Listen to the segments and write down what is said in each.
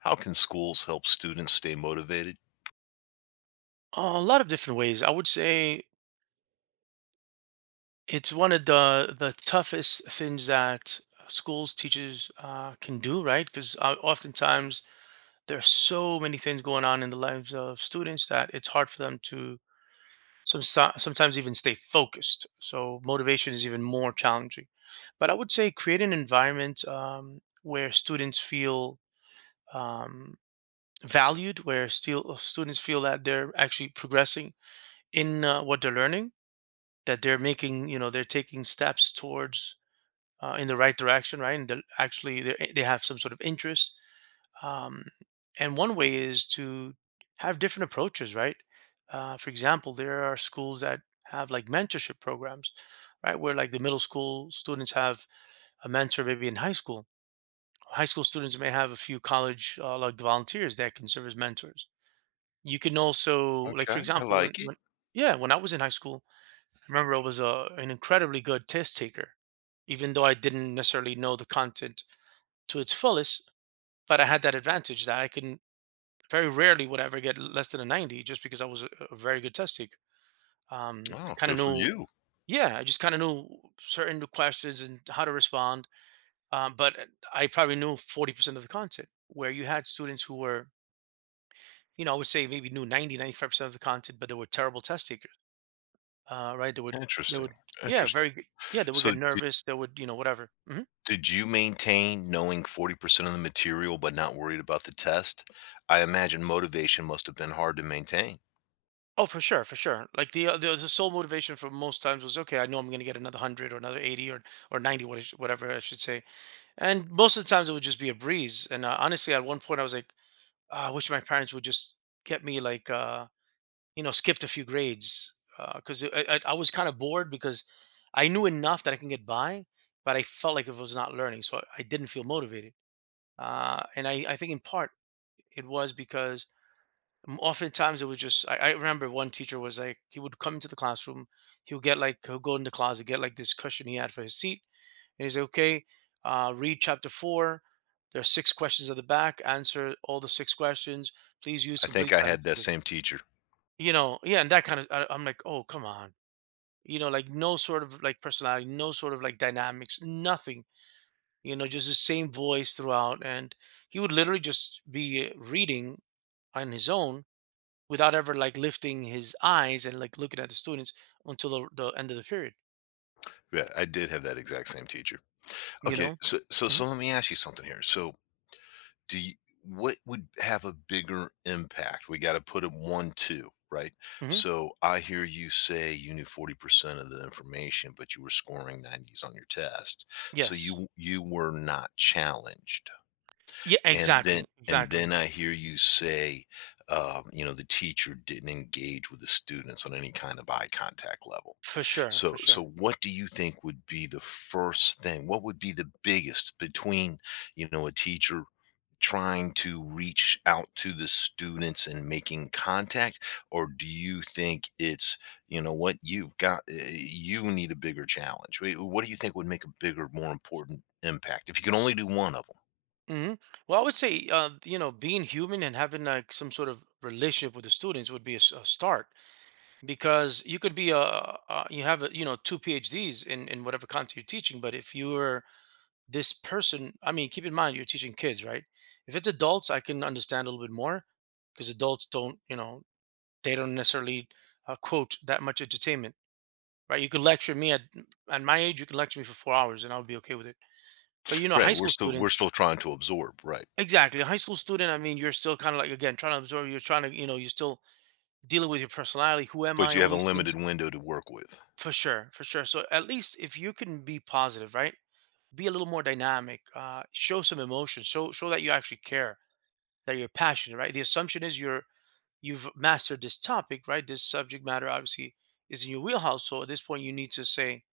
How can schools help students stay motivated? A lot of different ways. I would say it's one of the toughest things that schools teachers can do, right? Because oftentimes there are so many things going on in the lives of students that it's hard for them to sometimes even stay focused. So motivation is even more challenging. But I would say create an environment where students feel um, valued, where still students feel that they're actually progressing in what they're learning, that they're making, they're taking steps towards in the right direction, right? And they're actually, they have some sort of interest. Um, and one way is to have different approaches, right? For example, there are schools that have like mentorship programs, right? Where like the middle school students have a mentor, maybe in high school. High school students may have a few college like volunteers that can serve as mentors. You can also, like for Okay, I example, when, like it. when yeah, when I was in high school, I remember I was an incredibly good test taker, even though I didn't necessarily know the content to its fullest. But I had that advantage that I can very rarely would I ever get less than a 90, just because I was a very good test taker. I Oh, kind of good for knew, you. yeah, I just kind of knew certain questions and how to respond. But I probably knew 40% of the content, where you had students who were, you know, I would say maybe knew 90, 95% of the content, but they were terrible test takers, right? They Interesting. would, yeah, Interesting. Yeah, they would So get did, nervous. They would, you know, whatever. Hmm. did you maintain knowing 40% of the material but not worried about the test? I imagine motivation must have been hard to maintain. Oh, for sure, for sure. Like the sole motivation for most times was, okay, I know I'm going to get another hundred or another 80 or 90, whatever I should say. And most of the times it would just be a breeze. And honestly, at one point I was like, "Ah, I wish my parents would just get me like, you know, skipped a few grades, because I was kind of bored because I knew enough that I can get by, but I felt like if I was not learning, so I didn't feel motivated. And I think in part it was because oftentimes it was just, I remember one teacher was like, he would come into the classroom, he would get like, he'll go in the closet, get like this cushion he had for his seat, and he's like, okay, read chapter four, there are six questions at the back, answer all the six questions, please use I think complete I had that sentences. same teacher. You know, yeah, and that kind of, I'm like, oh, come on, you know, like no sort of like personality, no sort of like dynamics, nothing, you know, just the same voice throughout. And he would literally just be reading on his own without ever like lifting his eyes and like looking at the students until the end of the period, Yeah, I did have that exact same teacher. you Okay, know. so so Hmm. so let me ask you something here. Do you, what would have a bigger impact? We got to put it one, two, right? Hmm. So I hear you say you knew 40% of the information, but you were scoring 90s on your test. So Yes. you were not challenged. Yeah, And then exactly, and then exactly. I hear you say, you know, the teacher didn't engage with the students on any kind of eye contact level. For sure, for So sure. what do you think would be the first thing? What would be the biggest between you know a teacher trying to reach out to the students and making contact, or do you think it's, you know, what you've got, you need a bigger challenge? What do you think would make a bigger, more important impact if you can only do one of them? Hmm. Well, I would say, you know, being human and having like some sort of relationship with the students would be a start, because you could be a you have you know, two phds in whatever content you're teaching, but if you're this person, I mean, keep in mind, you're teaching kids, right? If it's adults, I can understand a little bit more, because adults don't, you know, they don't necessarily quote that much entertainment, right? You could lecture me at at my age, you could lecture me for 4 hours, and I'll be okay with it. But you know, high Right, we're school still we're students, still trying to absorb, right? exactly. A high school student, I mean, you're still kind of like, again, trying to absorb. You're trying to, you know, you're still dealing with your personality. Who am But I? you All have a these limited things, window to work with. for sure, for sure. So at least if you can be positive, right? Be a little more dynamic. Show some emotion. Show that you actually care, that you're passionate, right? The assumption is you're you've mastered this topic, right? This subject matter obviously is in your wheelhouse. So at this point, you need to say,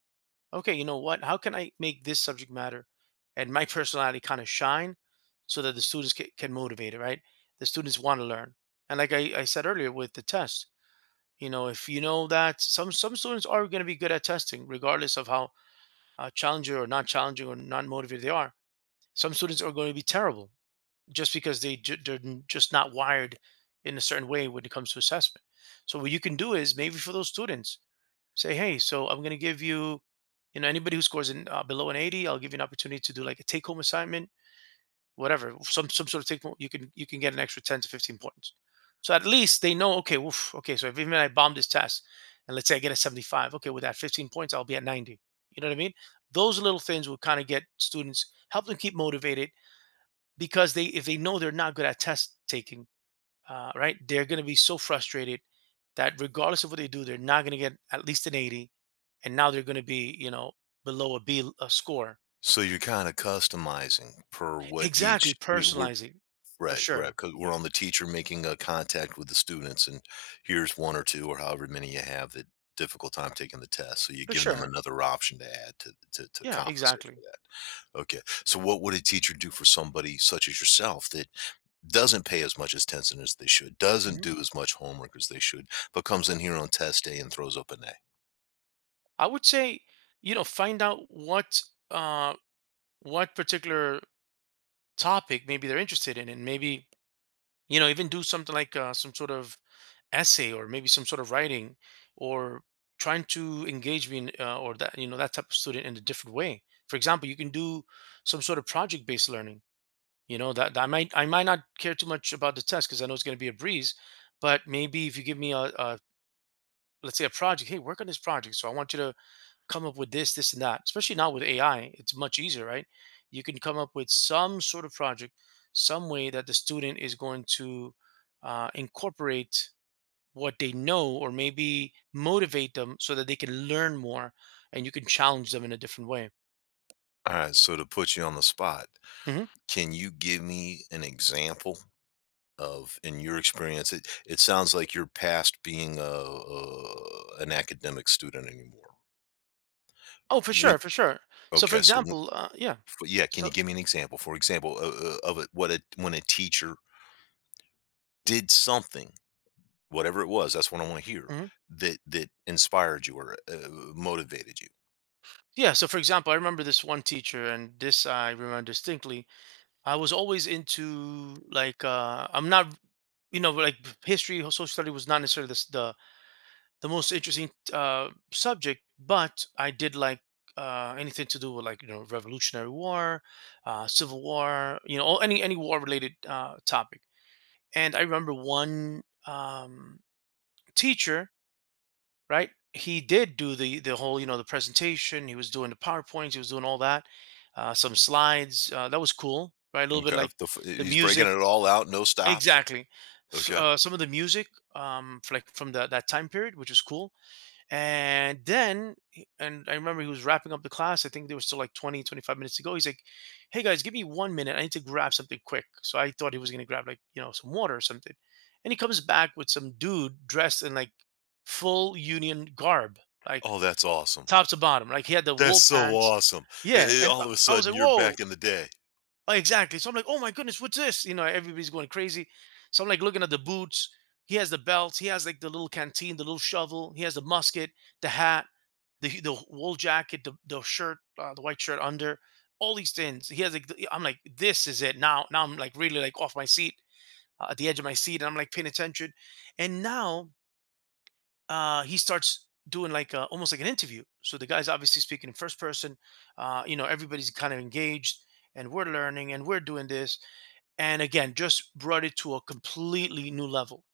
okay, you know what? How can I make this subject matter and my personality kind of shine, so that the students can motivate it, right? The students want to learn. And like I said earlier with the test, you know, if you know that some students are going to be good at testing, regardless of how challenging or not motivated they are. Some students are going to be terrible, just because they ju- they're n- just not wired in a certain way when it comes to assessment. So what you can do is maybe for those students, say, hey, so I'm going to give you, you know, anybody who scores in below an 80, I'll give you an opportunity to do like a take-home assignment, whatever, some sort of take-home. You can get an extra 10 to 15 points. So at least they know, okay, oof, okay, so if even I bomb this test, and let's say I get a 75, okay, with that 15 points, I'll be at 90. You know what I mean? Those little things will kind of get students, help them keep motivated, because they, if they know they're not good at test taking, right, they're going to be so frustrated that regardless of what they do, they're not going to get at least an 80, and now they're going to be, you know, below a B a score. So you're kind of customizing per what Exactly, each, personalizing. For right, right. sure, Because 'cause we're on the teacher making a contact with the students, and here's 1 or 2 or however many you have that difficult time taking the test, so you for give them sure. another option to add to to Yeah, compensate for exactly. that. Okay, so what would a teacher do for somebody such as yourself that doesn't pay as much attention as they should, doesn't Mhm. do as much homework as they should, but comes in here on test day and throws up an A? I would say, you know, find out uh what particular topic maybe they're interested in, and maybe, you know, even do something like some sort of essay, or maybe some sort of writing, or trying to engage me in, or that, you know, that type of student in a different way. For example, you can do some sort of project based learning. You know that I might not care too much about the test, because I know it's going to be a breeze, but maybe if you give me a let's say a project, hey, work on this project, so I want you to come up with this, this and that, especially now with ai, it's much easier, right? You can come up with some sort of project, some way that the student is going to incorporate what they know, or maybe motivate them so that they can learn more, and you can challenge them in a different way. Alright, so to put you on the spot, Hmm. can you give me an example of, in your experience — it sounds like you're past being a, an academic student anymore. Oh, for When, sure, for sure. So for okay, example, yeah, can you so give me an example, for example, of it, what a, when a teacher did something, whatever it was, that's what I want to hear, mhm. that that inspired you, or motivated you? Yeah, so for example, I remember this one teacher, and this I remember distinctly. I was always into like, I'm not, you know, like history or social study was not necessarily the most interesting subject, but I did like anything to do with like, you know, Revolutionary War, Civil War, you know, any war related topic. And I remember one teacher, right? He did do the whole, you know, the presentation. He was doing the powerpoints. He was doing all that, some slides. That was cool, right? A little bit Okay, like the he's breaking music, it all out, no stops. exactly. S- Okay. Some of the music for like from that time period, which was cool. And then, and I remember he was wrapping up the class. I think there was still like 20, 25 minutes to go. He's like, hey guys, give me 1 minute. I need to grab something quick. So I thought he was going to grab like, you know, some water or something. And he comes back with some dude dressed in like full union garb, like Oh, that's awesome. top to bottom. Like he had the That's wool so pants. awesome. Uh, Yeah. And all of a I was sudden like, you're whoa, back in the day. like, exactly. So I'm like, oh my goodness, what's this? You know, everybody's going crazy. So I'm like looking at the boots. He has the belt. He has like the little canteen, the little shovel. He has the musket, the hat, the wool jacket, the shirt, the white shirt under, all these things. He has like, I'm like, this is it now. Now I'm like really like off my seat, at the edge of my seat, and I'm like paying attention. And now he starts doing like almost like an interview. So the guy's obviously speaking in first person. Everybody's kind of engaged, and we're learning, and we're doing this. And again, just brought it to a completely new level.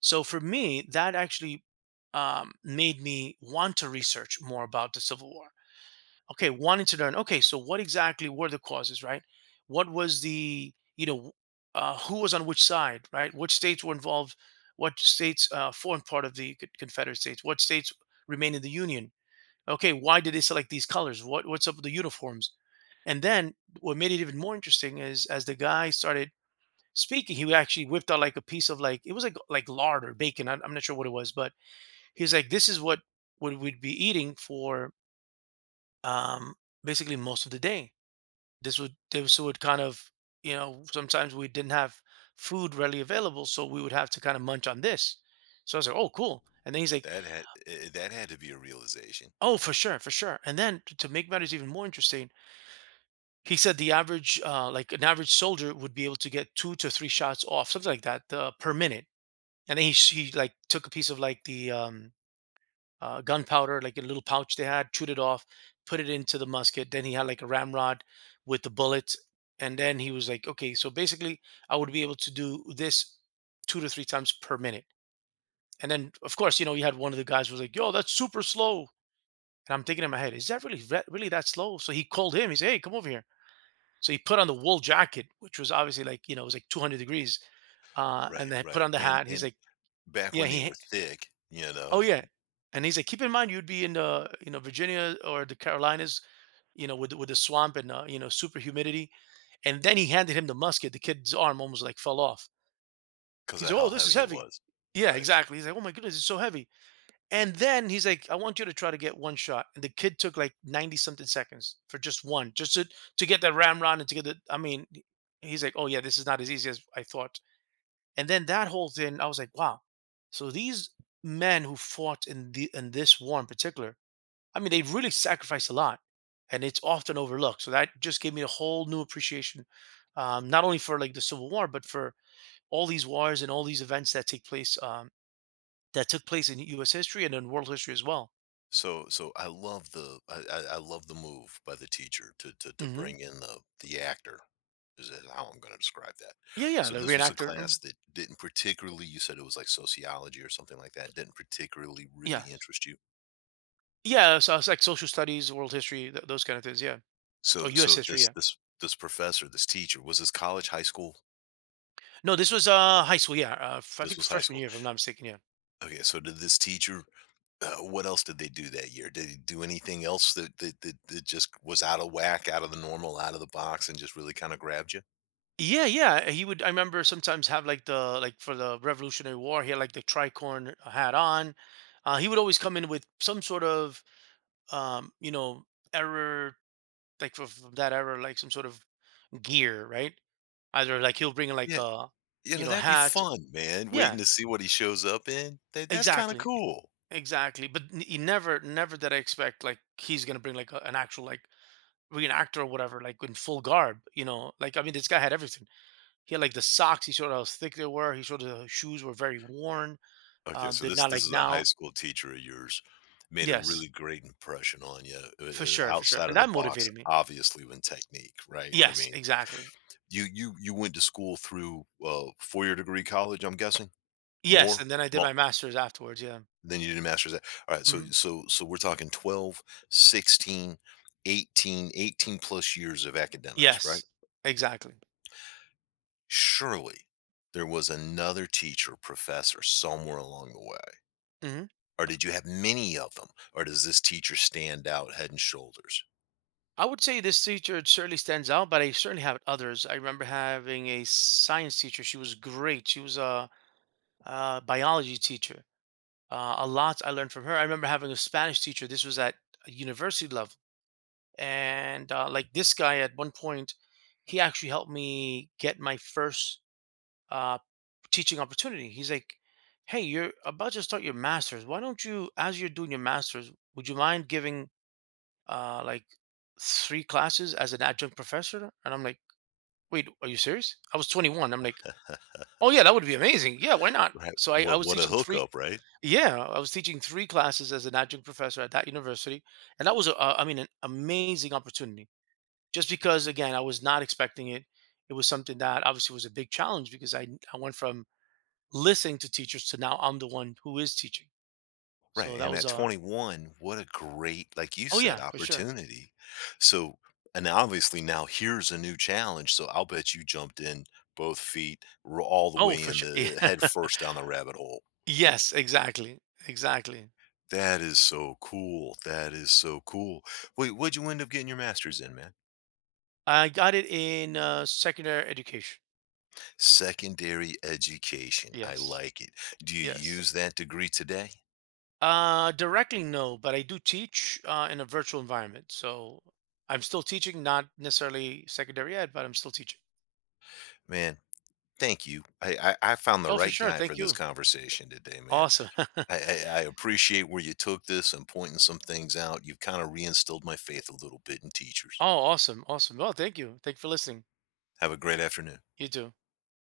So for me, that actually made me want to research more about the Civil War. Okay, wanting to learn, okay, so what exactly were the causes, right? What was the, who was on which side, right? Which states were involved? What states formed part of the confederate states? What states remained in the union? Okay, why did they select these colors? What, what's up with the uniforms? And then what made it even more interesting is as the guy started speaking, he would actually whipped out like a piece of like, it was like lard or bacon. I'm not sure what it was, but he was like, this is what we'd be eating for um basically most of the day. This would kind of, you know, sometimes we didn't have food readily available, so we would have to kind of munch on this. So I was like, oh cool. And then he's like, That had, that had to be a realization. oh for sure, for sure. And then to make matters even more interesting, he said the average like an average soldier would be able to get two to three shots off, something like that, per minute. And then he like took a piece of like the gunpowder, like a little pouch they had, chewed it off, put it into the musket. Then he had like a ramrod with the bullets. And then he was like, okay, so basically I would be able to do this two to three times per minute. And then, of course, you had one of the guys was like, yo, that's super slow. And I'm thinking in my head, is that really, really that slow? So he called him. He said, hey, come over here. So he put on the wool jacket, which was obviously like, you know, it was like 200 degrees. And Right, then put right, on the hat. He's and like, back yeah, when they he. were thick, you know, Oh because yeah, and he's like, keep in mind you'd be in the, you know, Virginia or the Carolinas, you know, with with the swamp and you know, super humidity. And then he handed him the musket. The kid's arm almost like fell off. He's of like, how oh, this is heavy it heavy. was. Yeah, Right. exactly. He's like, oh my goodness, it's so heavy. And then he's like, I want you to try to get one shot. And the kid took like 90 something seconds for just one, just to get that ramrod and to get the. I mean, he's like, oh yeah, this is not as easy as I thought. And then that whole thing, I was like, wow. So these men who fought in the in this war in particular, I mean, they've really sacrificed a lot, and it's often overlooked. So that just gave me a whole new appreciation, not only for like the Civil War, but for all these wars and all these events that take place, that took place in U.S. history and in world history as well. So I love the move by the teacher to to Hmm. bring in the actor, is how I'm gonna describe that. Yeah, yeah, So the this was a reenactor. Mm. class that didn't particularly — you said it was like sociology or something like that — didn't particularly really Yeah, interest you? yeah. So it's like social studies, world history, those kind of things. Yeah. Oh, So U.S. so history. this Yeah. this professor, this teacher, was this college, high school? No, this was high school. Yeah, I This think was high freshman school. year, if I'm not mistaken. Yeah. Okay, so did this teacher, what else did they do that year? Did he do anything else that that just was out of whack, out of the normal, out of the box, and just really kind of grabbed you? Yeah, yeah. He would. I remember sometimes have like the, like for the Revolutionary War, he had like the tricorn hat on. He would always come in with some sort of um, you know error, like from that era, like some sort of gear, right? Either like he'll bring like Yeah, a, you you know, know, that'd be hat. fun, man. Waiting Yeah, to see what he shows up in. That's kind of exactly, cool. exactly. But he never, never did I expect like he's gonna bring like a, an actual like reenactor or whatever, like in full garb. You know, like, I mean, this guy had everything. He had like the socks. He showed how thick they were. He showed the shoes were very worn. Okay, so They're this not like is a high now. school teacher of yours, made a Yes, really great impression on you, for sure, for sure. outside And of the that box, motivated me. obviously, when technique, right? I Yes, mean, exactly. you went to school through 4 year degree college, I'm guessing, Yes, more. and then I did my master's afterwards. Yeah. Then you did a master's at all right, so Hmm. so we're talking 12, 16, 18, 18 plus years of academics, right? Yes, exactly. Surely there was another teacher, professor somewhere along the way. Hmm. Or did you have many of them? Or does this teacher stand out head and shoulders? I would say this teacher certainly stands out, but I certainly have others. I remember having a science teacher. She was great. She was a, uh, biology teacher. A lot I learned from her. I remember having a Spanish teacher. This was at a university level. And like this guy at one point, he actually helped me get my first uh, teaching opportunity. He's like, hey, you're about to start your masters, why don't you, as you're doing your masters, would you mind giving like three classes as an adjunct professor? And I'm like, wait, are you serious? I was 21. I'm like, oh yeah, that would be amazing, yeah, why not? Right. So I was What a teaching three, hookup, right? yeah, I was teaching three classes as an adjunct professor at that university. And that was a, I mean, an amazing opportunity, just because, again, I was not expecting it. It was something that obviously was a big challenge because I went from listening to teachers to now I'm the one who is teaching. Right, So that and was at a. 21, what a great, like you Oh said, yeah, for sure. opportunity. So, and obviously now here's a new challenge. So I'll bet you jumped in both feet, all the Oh way for in sure. the head first down the rabbit hole. Yes, exactly, exactly. That is so cool. That is so cool. Wait, what'd you end up getting your master's in, man? I got it in secondary education. Secondary education. I Yes. like it. Do you Yes. use that degree today? Uh, directly, no, but I do teach in a virtual environment, so I'm still teaching. Not necessarily secondary ed, but I'm still teaching. Man, thank you. I found the Oh for right sure, guy for thank this you. conversation today, man. Awesome. I appreciate where you took this and pointing some things out. You've kind of reinstilled my faith a little bit in teachers. Oh, awesome. Awesome. Well, thank you. Thank you for listening. Have a great afternoon. You too.